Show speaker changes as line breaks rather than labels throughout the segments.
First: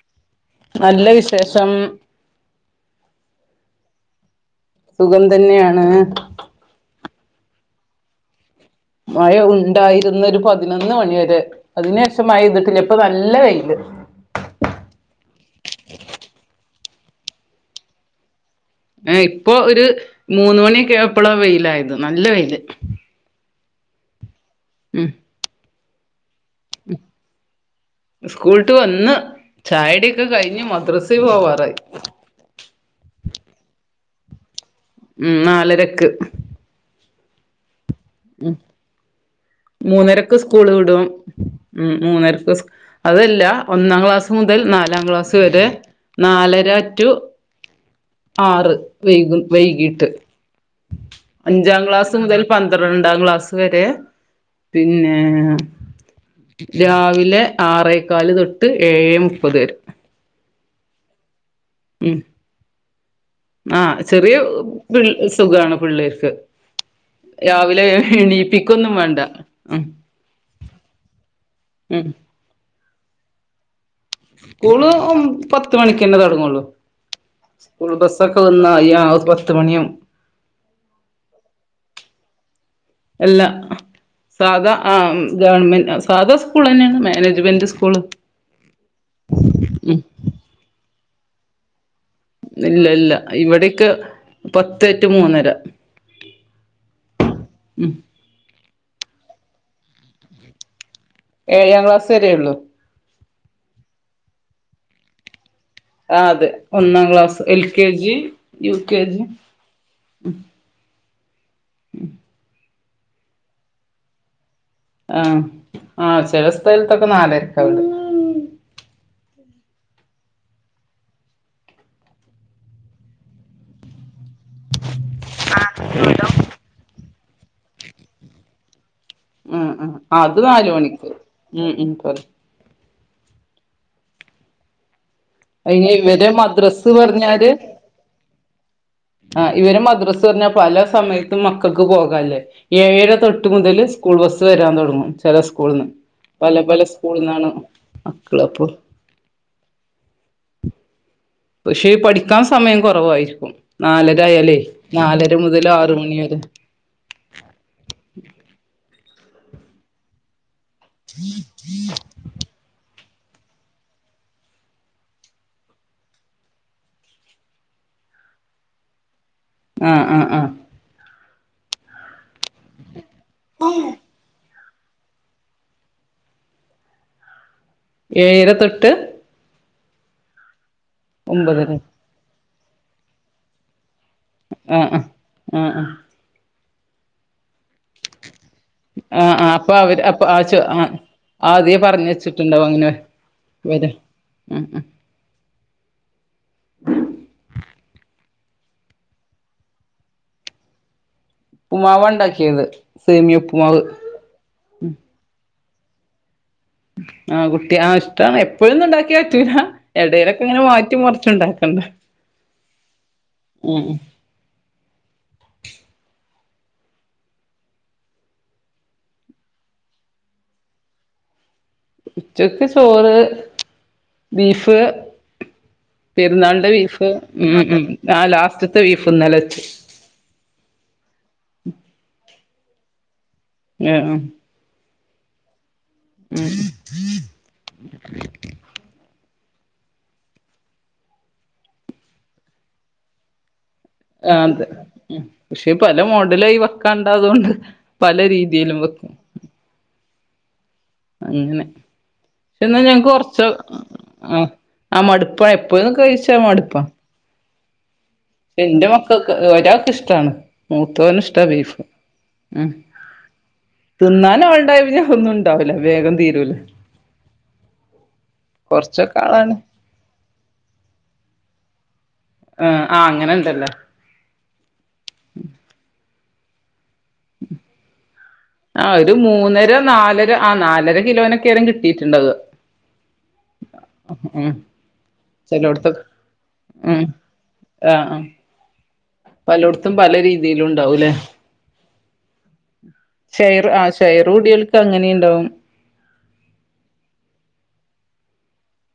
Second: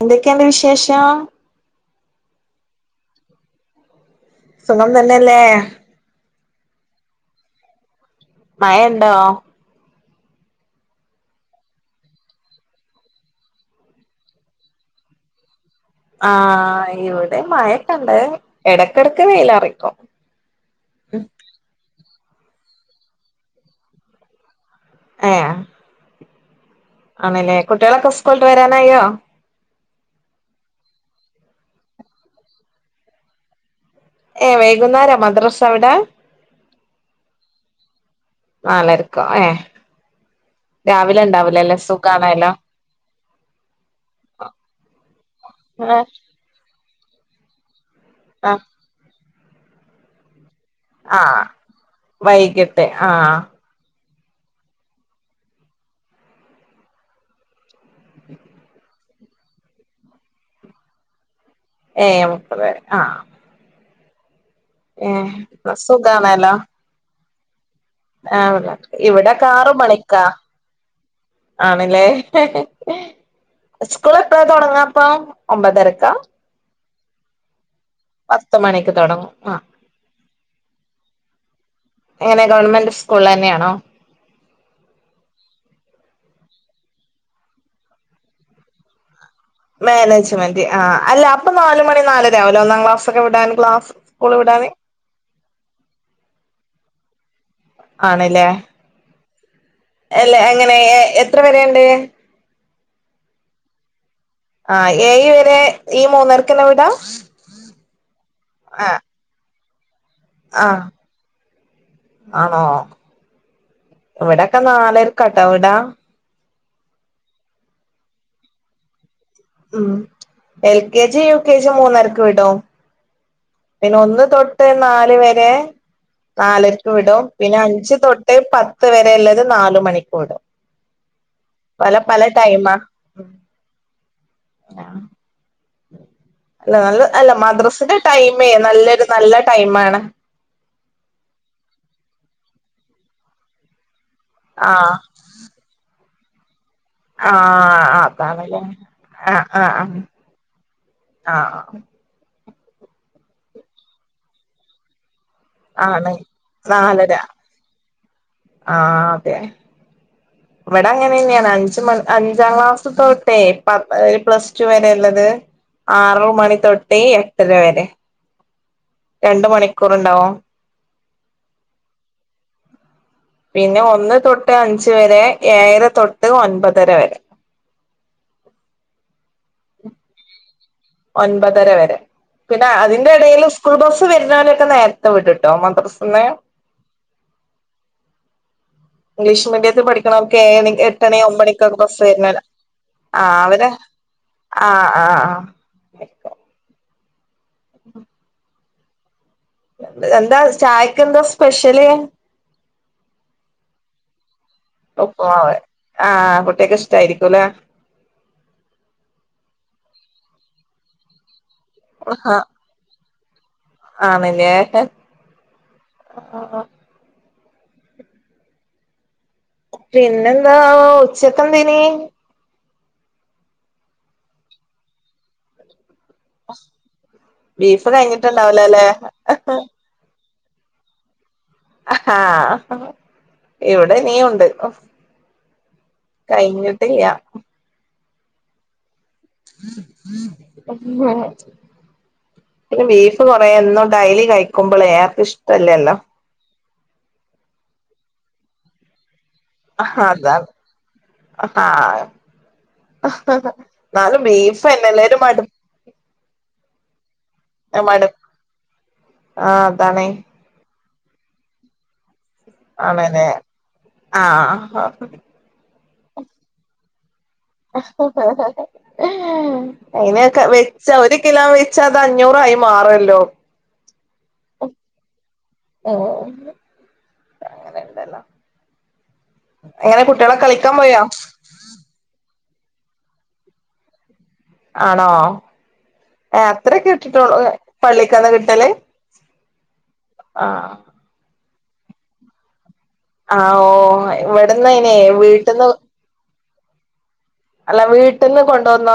എന്തൊക്കെണ്ട് വിശേഷം
നല്ല വിശേഷം
സുഖം തന്നെയല്ലേ മഴയുണ്ടോ
മഴ ഉണ്ടായി ഇരുന്ന ഒരു പതിനൊന്ന് മണിവരെ അതിന് ശേഷം മയപെയ്തിട്ടില്ല ഇപ്പൊ നല്ല വെയില്
ആഹ ഇവിടെ മഴൊക്കണ്ട്
ഏ ഇപ്പോ ഒരു മൂന്ന് മണിയൊക്കെ ആയപ്പളാ വെയിലായത് നല്ല വെയില് ഉം
ആഹ ആണല്ലേ കുട്ടികളൊക്കെ സ്കൂള്ട്ട് വരാനായോ?
ചായടിക്കെ കഴിഞ്ഞ് മദ്രസയിൽ പോവാറായി
ഹേ വര് വൈകുന്നേര
ഉം
മദ്രാസ അവിടെ?
നാലരക്ക് ഉം
നാലരക്കോ ഏഹ്
മൂന്നരക്ക് സ്കൂൾ വിടും
രാവിലെ ഉണ്ടാവൂലല്ലേ
ഉം
സുഖാണല്ലോ
മൂന്നരക്ക് അതല്ല ഒന്നാം ക്ലാസ് മുതൽ നാലാം ക്ലാസ്സ് വരെ
ആഹ്
നാലര റ്റു
ആഹ്
ആറ് വൈകും വൈകീട്ട്.
ആഹ്
അഞ്ചാം ക്ലാസ് മുതൽ പന്
വൈകിട്ട്
രണ്ടാം
ആഹ്
ക്ലാസ് വരെ പിന്നെ രാവിലെ ആറേക്കാല് തൊട്ട് ഏഴേ മുപ്പത് വരെ.
ഏയ് അമുക്ക് വേറെ ആഹ്
ആ ചെറിയ പിൾ
ഏഹ് ഇപ്പ സുഖാണെല്ലോ
രാവി
ഇവിടെ ആല ഇവിടെക്കേ ആറ്
ഉം
മണിക്കാ
ഉം
ആണ്ലേ സ്കൂൾ എപ്പളാ തൊടങ്ങാ
സ്കൂള്
അപ്പം
പത്ത്
ഒമ്പതരക്കാ.
മണിക്കന്നെ തൊടങ്ങുള്ളൂ സ്കൂൾ ബസ്സൊക്കെ
പത്ത്
വന്നാ
മണിക്ക്
അയ്യ അഹ്
തൊടങ്ങും ആ
പത്തുമണിയാവും.
എങ്ങനെ ഗവൺമെന്റ് സ്കൂളിളന്നെ ആണോ?
സാധാ ആഹ് ഗവൺമെന്റ് സാധാ സ്കൂളെന്നേണ് മാനേജ്മെന്റ് സ്കൂള് ഉം
മാനേജ്മെന്റ് ആ അല്ല അപ്പം നാല് മണി നാലര ആവൂലെ ഒന്നാം
ഇല്ല ഇല്ല
ക്ലാസ്സൊക്കെ വിടാൻ
ഇവിടെക്കെ
ക്ലാസ് സ്കൂള് വിടാന്
പത്ത്റ്റു മൂന്നര. ഉം
ആണ്ലേ എല്ല അങ്ങനെ ഏ എത്ര
ഏഴാം
വരേണ്ട്?
ക്ലാസ് വരെയുള്ളൂ
ആ ഏഴ്‌ വരെ ഈ
ആ അതെ
മൂന്നരക്കന്നെ വിടാ
ഒന്നാം class L K G U
ആ
കെ ജി
ആ ആണോ? വെടെ ക്ക നാലര്ക്കാട്ടോ വ്ടാ
ദെൽത്തൊക്കെ നാലര്ക്കാവ്ട
ഉം എൽ കെജി യു കെജി മൂന്നരക്ക് വിടോ? പിന്നെ ഒന്ന് തൊട്ട് നാല് വരെ നാലര്ക്ക് വിടും പിന്നെ അഞ്ച് തൊട്ടേ പ ത്ത് വരെള്ളത്
ഉം
നാല്
ഉം
മണിക്കു
അത്
വിടും
നാല് മണിക്ക് ഉം ഉം
പല
പറ
പല ടൈമാ ആഹ്
അയെ ഇവര് മദ്രസ് പറഞ്ഞാല്
മദ്രസിന്റെ ടൈമേ നല്ലൊരു നല്ല
ആഹ് ഇവര്
ടൈമാണ്
മദ്രസ് പറഞ്ഞാൽ പല സമയത്തും മക്കൾക്ക് പോകാല്ലേ ഏഴര തൊട്ട് മുതല് സ്കൂൾ ബസ്സ് വരാൻ
ആഹ്
തുടങ്ങും ചില സ്കൂൾന്ന് പല പല സ്കൂളിന്നാണ്
ആഹ്
മക്കള്
അതാണ്ല്ലേ
അപ്പൊ
ആ ആ ആ
പക്ഷെ പഠിക്കാ സമയം കൊറവായിരിക്കും നാലരായാലേ നാല
ആണ് നാലര ആഹ് തെ ഇവിടെ അങ്ങനെന്നെയാണ് അഞ്ച് മ അഞ്ചാം ക്ലാസ്സ് തൊ ട്ടേ പ പ്ലസ് ടു വരെ ഉള്ളത് ആറു മണി തൊട്ട് എട്ടര വരെ രണ്ട് മണിക്കൂർ
ആ ആ
ഉണ്ടാവും
ആ
പിന്നെ ഒന്ന് തൊ ട്ട് അഞ്ച് വരെ ഏഴര തൊട്ട് ഒൻപതര വരെ
ഏഴര തൊട്ട്
ഒൻപതര
ഒമ്പതര
വരെ പിന്നെ അതിന്റെ ഇടയിൽ സ്കൂൾ ബസ് വരുന്നവനൊക്കെ
ആഹ് ആഹ്
നേരത്തെ വിടുട്ടോ
ആഹ് ആഹ്
മദ്രസ് ന്ന്
ആഹ്
ഇംഗ്ലീഷ്
ആഹ് അപ്പൊ
മീഡിയത്തിൽ
അവര് അപ്പൊ
പഠിക്കണോല്ക്ക്
ആ ചോ
ഏഴണി
ആഹ്
എട്ടണി ഒമ്പണിക്കൊക്കെ
ആദ്യേ
ബസ്
പറഞ്ഞ്
വര്നരാ
വെച്ചിട്ടുണ്ടാവും അങ്ങനെ
ആ അവരെ
വരും ഉം
ആ
ഉം
ആ ആ എന്ത് എന്താ ചായക്ക് എന്താ സ്
പു മാവാ ഉണ്ടാക്കിയത് സേമിയൊപ്പുമാവ്
ഉപ്പ്മാവ് ആ കു
ആ കുട്ടി ആ ഇഷ്ടാണ് എപ്പോഴൊന്നും ഉണ്ടാക്കിയാ പറ്റൂല ഇടയിലൊക്കെങ്ങെനെ മാറ്റിം മർച്ചുണ്ടാ
ഉഹ
ഉം ഉം
ആണ് ലേ പിന്നെന്താ ഉച്ചക്ക് എന്തേ
ചാെർക്കച് ചോറ് ബീഫ് പെരുന്നാൾന്റെ ബീഫ് ഉം ഉം
ബീഫ്
ആ ലാസ്റ്റത്തെ
കഴിഞ്ഞിട്ടുണ്ടാവൂലല്ലേ
ബീഫ്ന്നെലച്ച്
അ ഹാ ആ
ആഹ്
ഇവിടെനീ
ആഹ്
ഉണ്ട് കഴ്ഞ്ഞിട്ടിയ പിന്നെ ബീഫ് കൊറേ എന്നും ഡെയ്ലി
ആ അതെ
കഴിക്കുമ്പോളേ ആർക്കും
പക്ഷേ
ഇഷ്ടല്ലല്ലോ
പല മോഡലായിവ കണ്ടാതുകൊണ്ട് പല രീതിയിലും വെക്കും
അഹതാണ്
അങ്ങനെ ക്ഷെ ന്നാ ഞങ്ങക്ക് കൊറച്ച്
എന്നാലും
ആ ആ
ബീഫ്ന്നെല്ലേ ഒരു
മടുപ്പ
മടു
എപ്പഴും കഴിച്ച മടുപ്പാ
അ മട്
എന്റെ മക്കൾക്ക് ഒരാക്ക് ഇഷ്ടാണ് മൂത്തോന് ഇഷ്ടാ ബീഫ് ഉം
ആണല്ലേ
തിന്നാനാള്ണ്ടായ പിനെ
ആഹ്
അത് ഒന്നും ണ്ടാവൂല വേഗം തീരൂലെ
ഹ ഹ ഹ ഹ ഹാ
ആളാണ്
അയ്നൊക്കെ വെച്ച ഒരു കിലോ വെ ത് അഞ്ഞൂറായി
ആ ആ
മാറല്ലോ ആ
ഉം ഉം
തെല്ലാം
ആ ഒര് മൂന്നര നാലര ആ
കളിക്കാൻ
നാലര
പോയോ
കിലോനൊക്കെയരം കിട്ടീട്ട്ണ്ടാവ
ആണോ
ചെലോടത്തൊക്കെ
ഏ അത്രെക്കെ
ഉം
കിട്ടിട്ടാെള്ളൂ പള്ളിക്കന്ന് കിട്ടല്
പലോട് ത്തും പല
ആഹ്
രീതിയിലുണ്ടാവുലെ
ആ ഓ
ഷെയർ
ഇവിടെന്ന്
കൂടിയോൽക്ക്
അയ്നെ
അങ്ങനിം ഉണ്ടാവും
വീട്ട്ന്ന് അല്ല വീട്ട്ന്ന് കൊണ്ടോന്ന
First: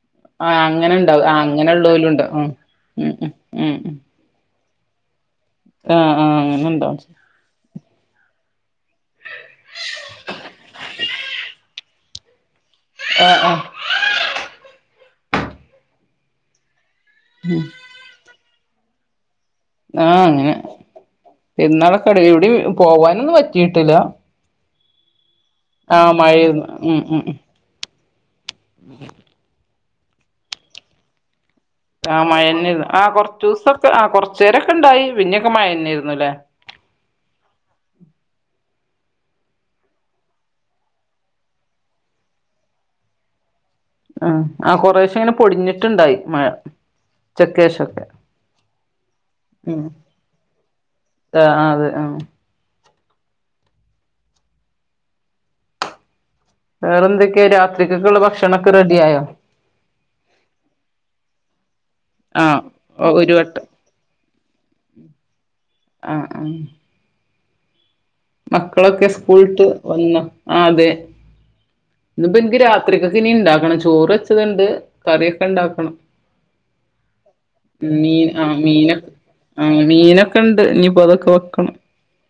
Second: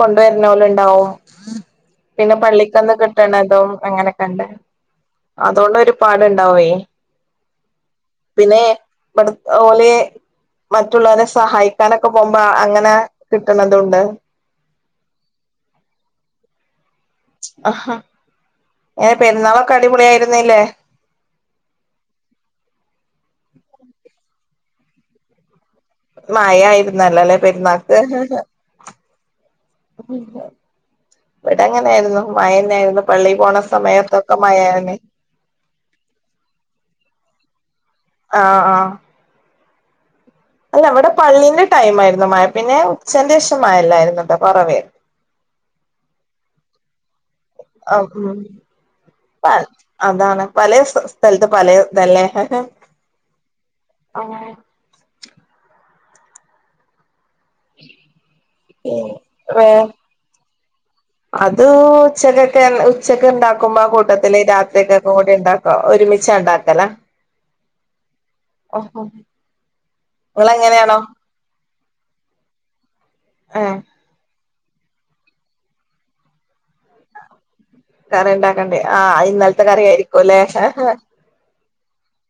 കൊണ്ട്
ആ അങ്ങനെ
വര്ണോല്ണ്ടാവും
ഉണ്ടാവും ആ അങ്ങനെ ഉള്ളോലും
പിന്നെ
ഉണ്ടാവും ഉം
പള്ളിക്കെന്ന്
ഉം
കിട്ട്ണതും
ഉം ഉം
അങ്ങനെക്കെണ്ട്
ഉം ആ ആ
അതോണ്ടൊര്പാട്ണ്ടാവേ
അങ്ങനെ ഉണ്ടാവും
പിന്നെ ബ്ട് ഓല് മറ്റുള്ളോരെ സഹായിക്കാനൊക്കെ പോകുമ്പോ അങ്ങ അങ്ങ
ആ ആ
കിട്ടണതുണ്ട് ആഹാ എ
ആഹ് അങ്ങനെ പിാളൊക്കട എവിടെ പോവാനൊന്ന പറ്റ കീട്ടില്ല ഉം ഉം ഉം
മഴയായിരുന്നല്ലേ പെരുന്നാൾക്ക് ആ ഹ ആഹഹ ഇവിടെ
ആ
അങ്ങനെയായിരുന്നു മഴന്ന
മഴന്നേര്ന്നു
ആയിരുന്നു
ആ
പള്ളി പോണ
കൊർച്ചൂസൊക്കെ ആ
സമയത്തൊക്കെ
കൊർച്ചേരൊക്കെ
മയരുന്നു
ഇണ്ടായി പിന്നെയൊക്കെ മഴന്നേര്ന്നുല്ലേ
ആഹ ആഹ് ആ അല്ല അവിടെ പള്ളിന്റെ ടൈമായിരുന്നു മഴ പിന്നെ ഉച്ചേന്റെ ശം - മായല്ലായിരുന്നു
ആ
കേട്ടോ
ആ
കൊറവേ
കൊറേശെ ഇങ്ങനെ പൊടിഞ്ഞിട്ടുണ്ടായി മഴ
ആ
ഉച്ചക്കേശൊക്കെ
പ
ഉം
അതാണ് പലേ സ്
ആ
സ്ഥലത്ത്
ആ
പലേ
അതെ ആ
ഇതല്ലേ അങ്ങനെ
വേറെ എന്തൊക്കെയാ രാത്രിരിക്കൊക്കള്ള ഭക്ഷ
അത്
ആഹ്
ഉച്ചക്കൊക്കെ ഉച്ചക്ക്
ഒരു വട്ടം
ഉണ്ടാക്കുമ്പോ കൂട്ടത്തി രാത്രിക്കൊക്കെ കൂടി ഉണ്ടാക്ക
ആഹ്
ഒരുമിച്ച
ആഹ്
ഉണ്ടാക്കല
മക്കളൊക്കെ സ്കൂൾട്ട് വന്നോ ആ അതെ
നിങ്ങളെങ്ങനെയാണോ
ന്ന് പ്പൊ ഇൻക്ക് ത്രികക്കിനി ഇണ്ടാക്കണം
ഏഹ്
ചോറ് തുണ്ട് കറിയൊക്കെ ഇണ്ടാക്കണം മീൻ
കറി
ആ
ഉണ്ടാക്കണ്ടേ
മീനൊ
ആഹ് ഇന്നലത്തെ
ആ
കറി ആയിരിക്കുംല്ലേ
മീനൊക്കെ ഉണ്ട് ഇനിപ്പോ അതൊക്കെ വെക്കണം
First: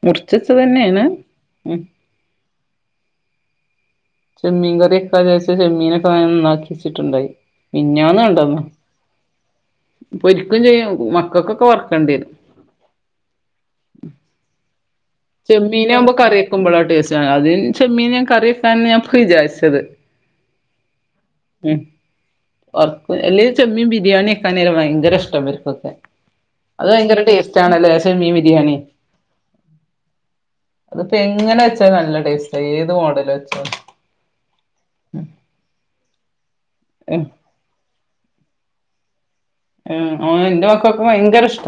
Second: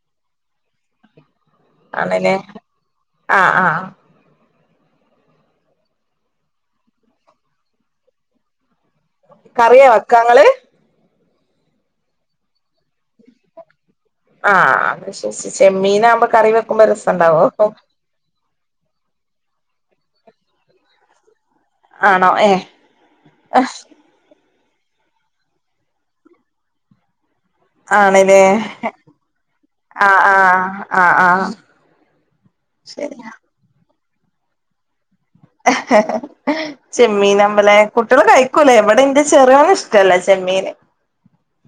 മുറിചെച്ചത് തന്നെയാണ് ഉം
ആണ്ലെ ആഹ് ആഹ്
ചെമ്മീൻ കറിയൊക്കെ ചച്ച ചെമ്മീനെക്ക നന്നാക്കിച്ചിട്ടുണ്ടായി പിന്നന്ന കണ്ടന്നോ
കറിയ വക്കാങ്ങള്
മക്കക്കൊക്കെ വറക്കേണ്ടി വരും
ആഹ് വിശ്വസിച്ച്
ചെമ്മീനാകുമ്പോ
കറി
കറിയക്കുമ്പോളോ
വെക്കുമ്പോ
ടേസ്റ്റ്
രസണ്ടാവോ
അതും ചെമ്മീന ഞാൻ കറിയക്കാന്നു വിചാരിച്ചു ത്തത് ഉം
ആണോ ഏഹ്
ഉർക്ക അല്ലേ ചെമ്മീൻ ബിരിയാണി കണ്ണീർ ഭയങ്കര ഇഷ്ട ഇവർക്കൊക്കെ അത് ഭയങ്കര ടേസ്
ആണേല്ലേ ആ
അതിപ്പോ എങ്ങനെ വെച്ചാ നല്ല ടേസ്റ്റ് ഏത് മോഡല് വെച്ച ഉം
ചെമ്മീനമ്മളെ കുട്ടികള് കഴിക്കുല്ലേ ഇവിടെ ഇന്റ
ഉം ഓ ന്റ മക്കക്കും ഭയങ്കരിഷ്ട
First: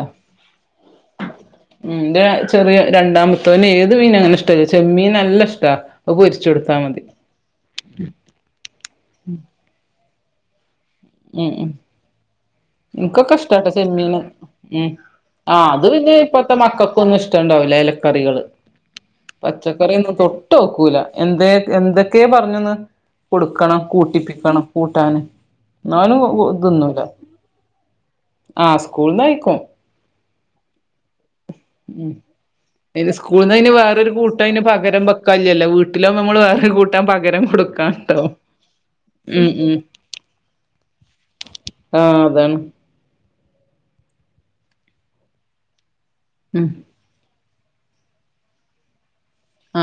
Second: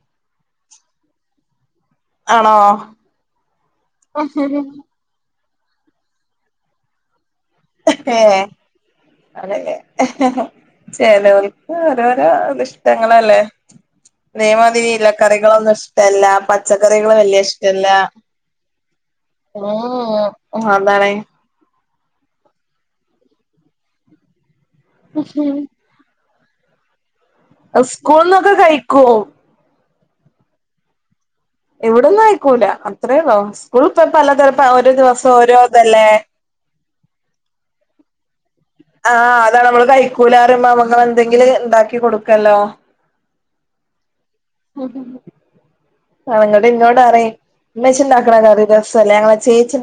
ഉം ന്റെ
ആണോ
ചെറിയ രണ്ടാമത്തവന് ഏത് മീനങ്ങനെഷ്ടല്ല ചെമ്മീൻ നല്ല ഇഷ് ട്ടാ അത് പൊരിച്ചു കൊടുത്താ മതി
ഏ അതെല്ലേ [unintelligible]
ഉം ഉം
ചെലോൽക്ക് രോരോ
ഇൻക്കൊക്കെ
ഇഷ്ടങ്ങളല്ലേ
ഇഷ്ടാട്ടോ ചെമ്മീന്
മീൻ മതി
ഉം ആഹ് അത് പിന്നെ
ഇലക്കറികളൊന്നുഷ്ടല്ല
ഇപ്പത്തെ
പച്ചക്കറികള്
മക്കൾക്കൊന്നും
വല്യ
ഇഷ്ടണ്ടാവൂല
ഇഷ്ടല്ല
എലക്കറികള് പച്ചക്കറിയൊന്നും
ഉം അതാണെ
ക്കെ പറഞ്ഞന്ന് കൊടുക്കണം കൂട്ടിപ്പിക്കണം കൂട്ടാന് ന്നാലും ഒ തിന്നൂല്ല
സ്കൂൾന്നൊക്കെ കഴിക്കും
കഴിക്കും ഉം
ഇവിടന്ന് കയ്ക്കൂല
അയ്ന്
അത്രേള്ളോ
സ്കൂൾന്ന് അയ്ന്
സ്കൂൾ പ്പൊ
വേറൊരു കൂട്ടം
പലതര
അയ്ന്
ഓരോ
പകരം
ദിവസം ഓരോ ഇതല്ലേ
ട്ടാൻ പകരം കൊടുക്കാണ്ടാവും
ആഅതാണ് നമ്മള് കൈക്കൂലാ പറയുമ്പോ നമ്മള് എന്തെങ്കിലും ഉണ്ടാക്കി
ആഹ്
കൊടുക്കല്ലോ
അതാണ്
മ്മ്ഹ് ഹ് അവനോടു
ഉം
ഇന്നോടറയ് മ്മച്ചിണ്ടാക്കണ കറി രസല്ല ഞങ്ങള്
ആ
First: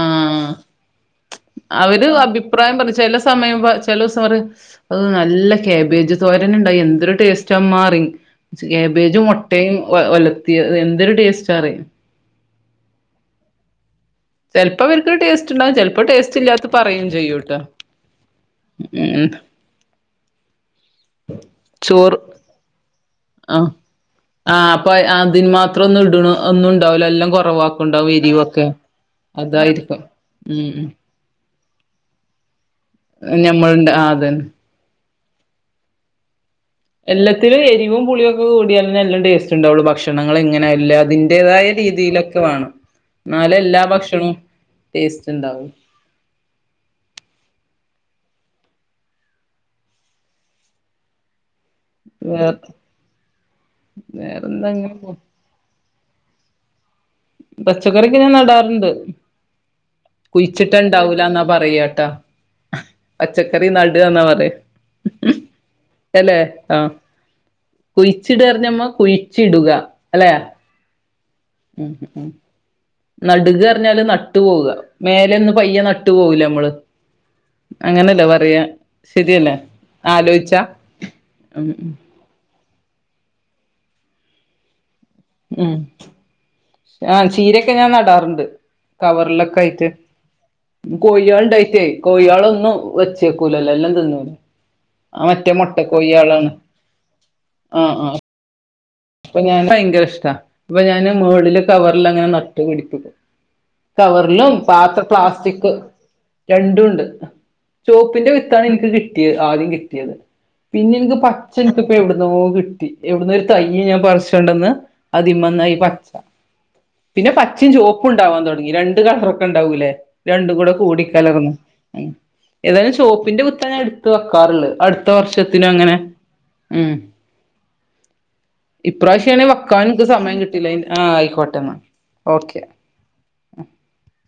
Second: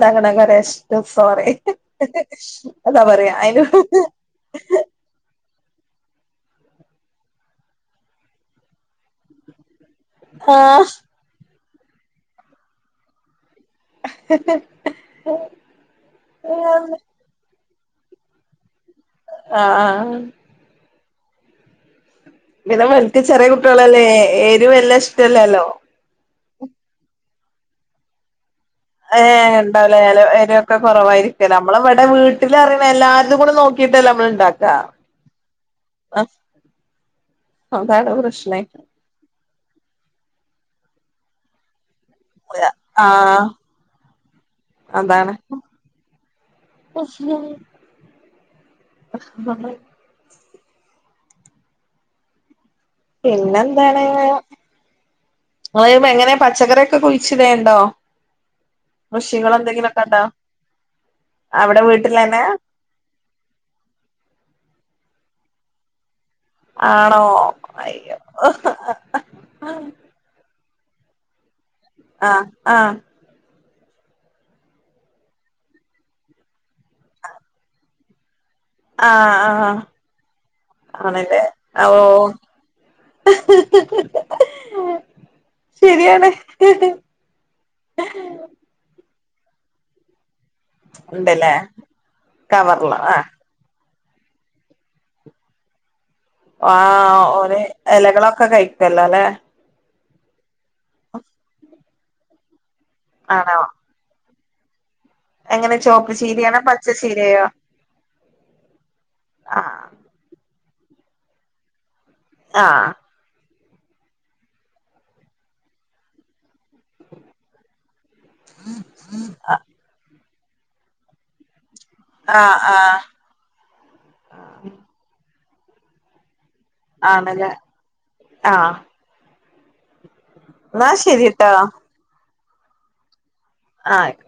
അവര് അഭിപ്രായം പറയും
അതാ
ചെല
പറയാ
സമയം
അയിന്
പ ചെലസറ് അത് നല്ല കാബേജ് തോരന് ണ്ട് എന്തൊരു ടേസ്റ്റാമ്മാ റയും കാബേജും മൊട്ടയും ഒലത്തിയത്
ആഹ്
എന്തൊരു ടേസ്റ്റ് കറി ചെൽപ്പോ വർക്ക് ടേസ്റ്റ്ണ്ടാകും ചെൽപ്പോ ടേസ്റ്റ് ഇല്ലാത്ത പറയും ചെയ്യൂട്ടോ ഉം
ആ ആ
ചോറ്
പിന്നെ വലക്ക് ചെറിയ
ആഹ്
കുട്ടികളല്ലേ എരി വല്ലാം ഇഷ്ടല്ലല്ലോ
ഒന്നുണ്ടാവൂല എല്ലം കുറവാക്കണ്ടാവും എരിവോക്കെ
ഏ ഉണ്ടാവലേല എരിവോക്കെ കൊറവായിരിക്കല്ലോ നമ്മള് വടെ വീട്ടിൽ അറിയണ എല്ലാരതും
ഉം
കൂടി
ഞമ്മളുണ്ട്
നോക്കിട്ടല്ലേ
ആഹ്
നമ്മള്
അതന്നെ
ണ്ടാക്കാ അഹ്
എല്ലാത്തിലും എരിവും പുളിയൊക്കെ കൂടിയാലന്നെ എല്ലം ടേസ്റ്റ് ട്ട്ണ്ടാവുള്ളൂ ഭക്ഷണങ്ങളിങ്ങനെല്ലാതിന്റേതായ രീതിയിലൊക്കെ വേണം
ആഹ്
ന്നാലെ എല്ലാ ഭക്ഷണോം
അതാണ്
ടേസ്റ്റ് ണ്ടാവൂ
[unintelligible]
[unintelligible]
പിന്നെന്താണ്
വേറെന്താ അങ്ങനെ
ങ്ങളെങ്ങനെ പച്ചക്കറി
പച്ചക്കറിക്ക ഞാൻ നടാറ്ണ്ട്
കൃഷികൾ എന്തെങ്കിലുമൊക്കെ ഉണ്ടോ
കുഴിച്ചിട്ട ഇണ്ടാവൂലന്നാ
അവിടെ
പറയാട്ടാ
വീട്ടിലന്നെ
പച്ചക്കറി നട്ന്നാ പറയാ അല്ലെ ആഹ്
ആണോ അയ്യോ
കുഴിച്ചിട്ന്ന് പറഞ്ഞ ഞ്ഞമ്മ കുഴിച്ചി ഇടുക അല്ലെ മ് മ് മ്
ആഹ് ആഹ്
നട്ക പറഞ്ഞാല് നട്ട് പോവ മേലൊന്നന്ന് പയ്യെ നട്ട് പോകില്ലേ നമ്മള് അങ്ങനല്ലെ പറയാ
ആഹ്
ശരിയല്ലേ
ആഹ്
ആലോയിച്ചാ
ആണല്ലെ
ഉം
ഓ ഹി ഹി ഹി ഹെ
മ് ആഹ് ചീരെക്കെ ഞാൻ നടാറ്ണ്ട് കവർ ലോക്കായ് റ്റ് കോയിആള്
ഉണ്ടല്ലേ
ണ്ടായിറ്റ് കോഴ്യളൊന്നും
കവർലോ ആഹ്
വെച്ചേക്കൂലല്ലോ എല്ലം തിന്ന ആഹ് മറ്റേ മൊട്ടക്കോ
ആഹ് ഓല് എലകളൊക്കെ കഴിക്കും
അപ്പഞാനൈന്റെഷം ക ഇപ്പ ഞാന് മുകളില് കവറിലങ്ങനെ ന നട്ട് പിടിപ്പിക്കും
ആണോ
കവർലും പാത്ര പ്ലാസ്റ്റിക്
എങ്ങനെ ചോപ്പ് ചീരയാണോ പച്ച
രണ്ടൂണ്ട്
ചീരയോ
ചോപ്പിന്റെ വിത്താണ് ഇൻക്ക് കിട്ട്യേത് ആദ്യം
ആഹ്
കിട്ട്യേത് പിന്നെ ഇൻക്ക് പച്ച ഇൻക് എവ്ട്ന്നോ കിട്ടി
ആഹ്
എവിടനൊര് ഇ ഞാൻ പറിച്ചോണ്ടന്ന് അതിമ്മന്നായി പച്ച പിന്നെ പചീമ് ചോപ്പും ണ്ടാവാൻ തൊടങ്ങി രണ്ട് കളറൊക്കെ ണ്ടാവൂലെ രണ്ടുകൂടെ കൂടിക്കലർന്നു
ആഹ്
ഏതായാലും
ആഹ്
ചോപ്പിന്റെ വിത്താ ഞാൻ എട്ത്ത് വെക്കാറ്ള്ളത് അടുത്ത വർഷ പിന്നെഅങ്ങനെ
ആ ണല്ലെ ആ
[unintelligible] ഇക്കാൻ ഇത്‌സമയം കിട്ടില്ല
ശരിട്ടാ
ആആയിക്കോട്ടെന്ന ഓക്കെ
ആയി കൊ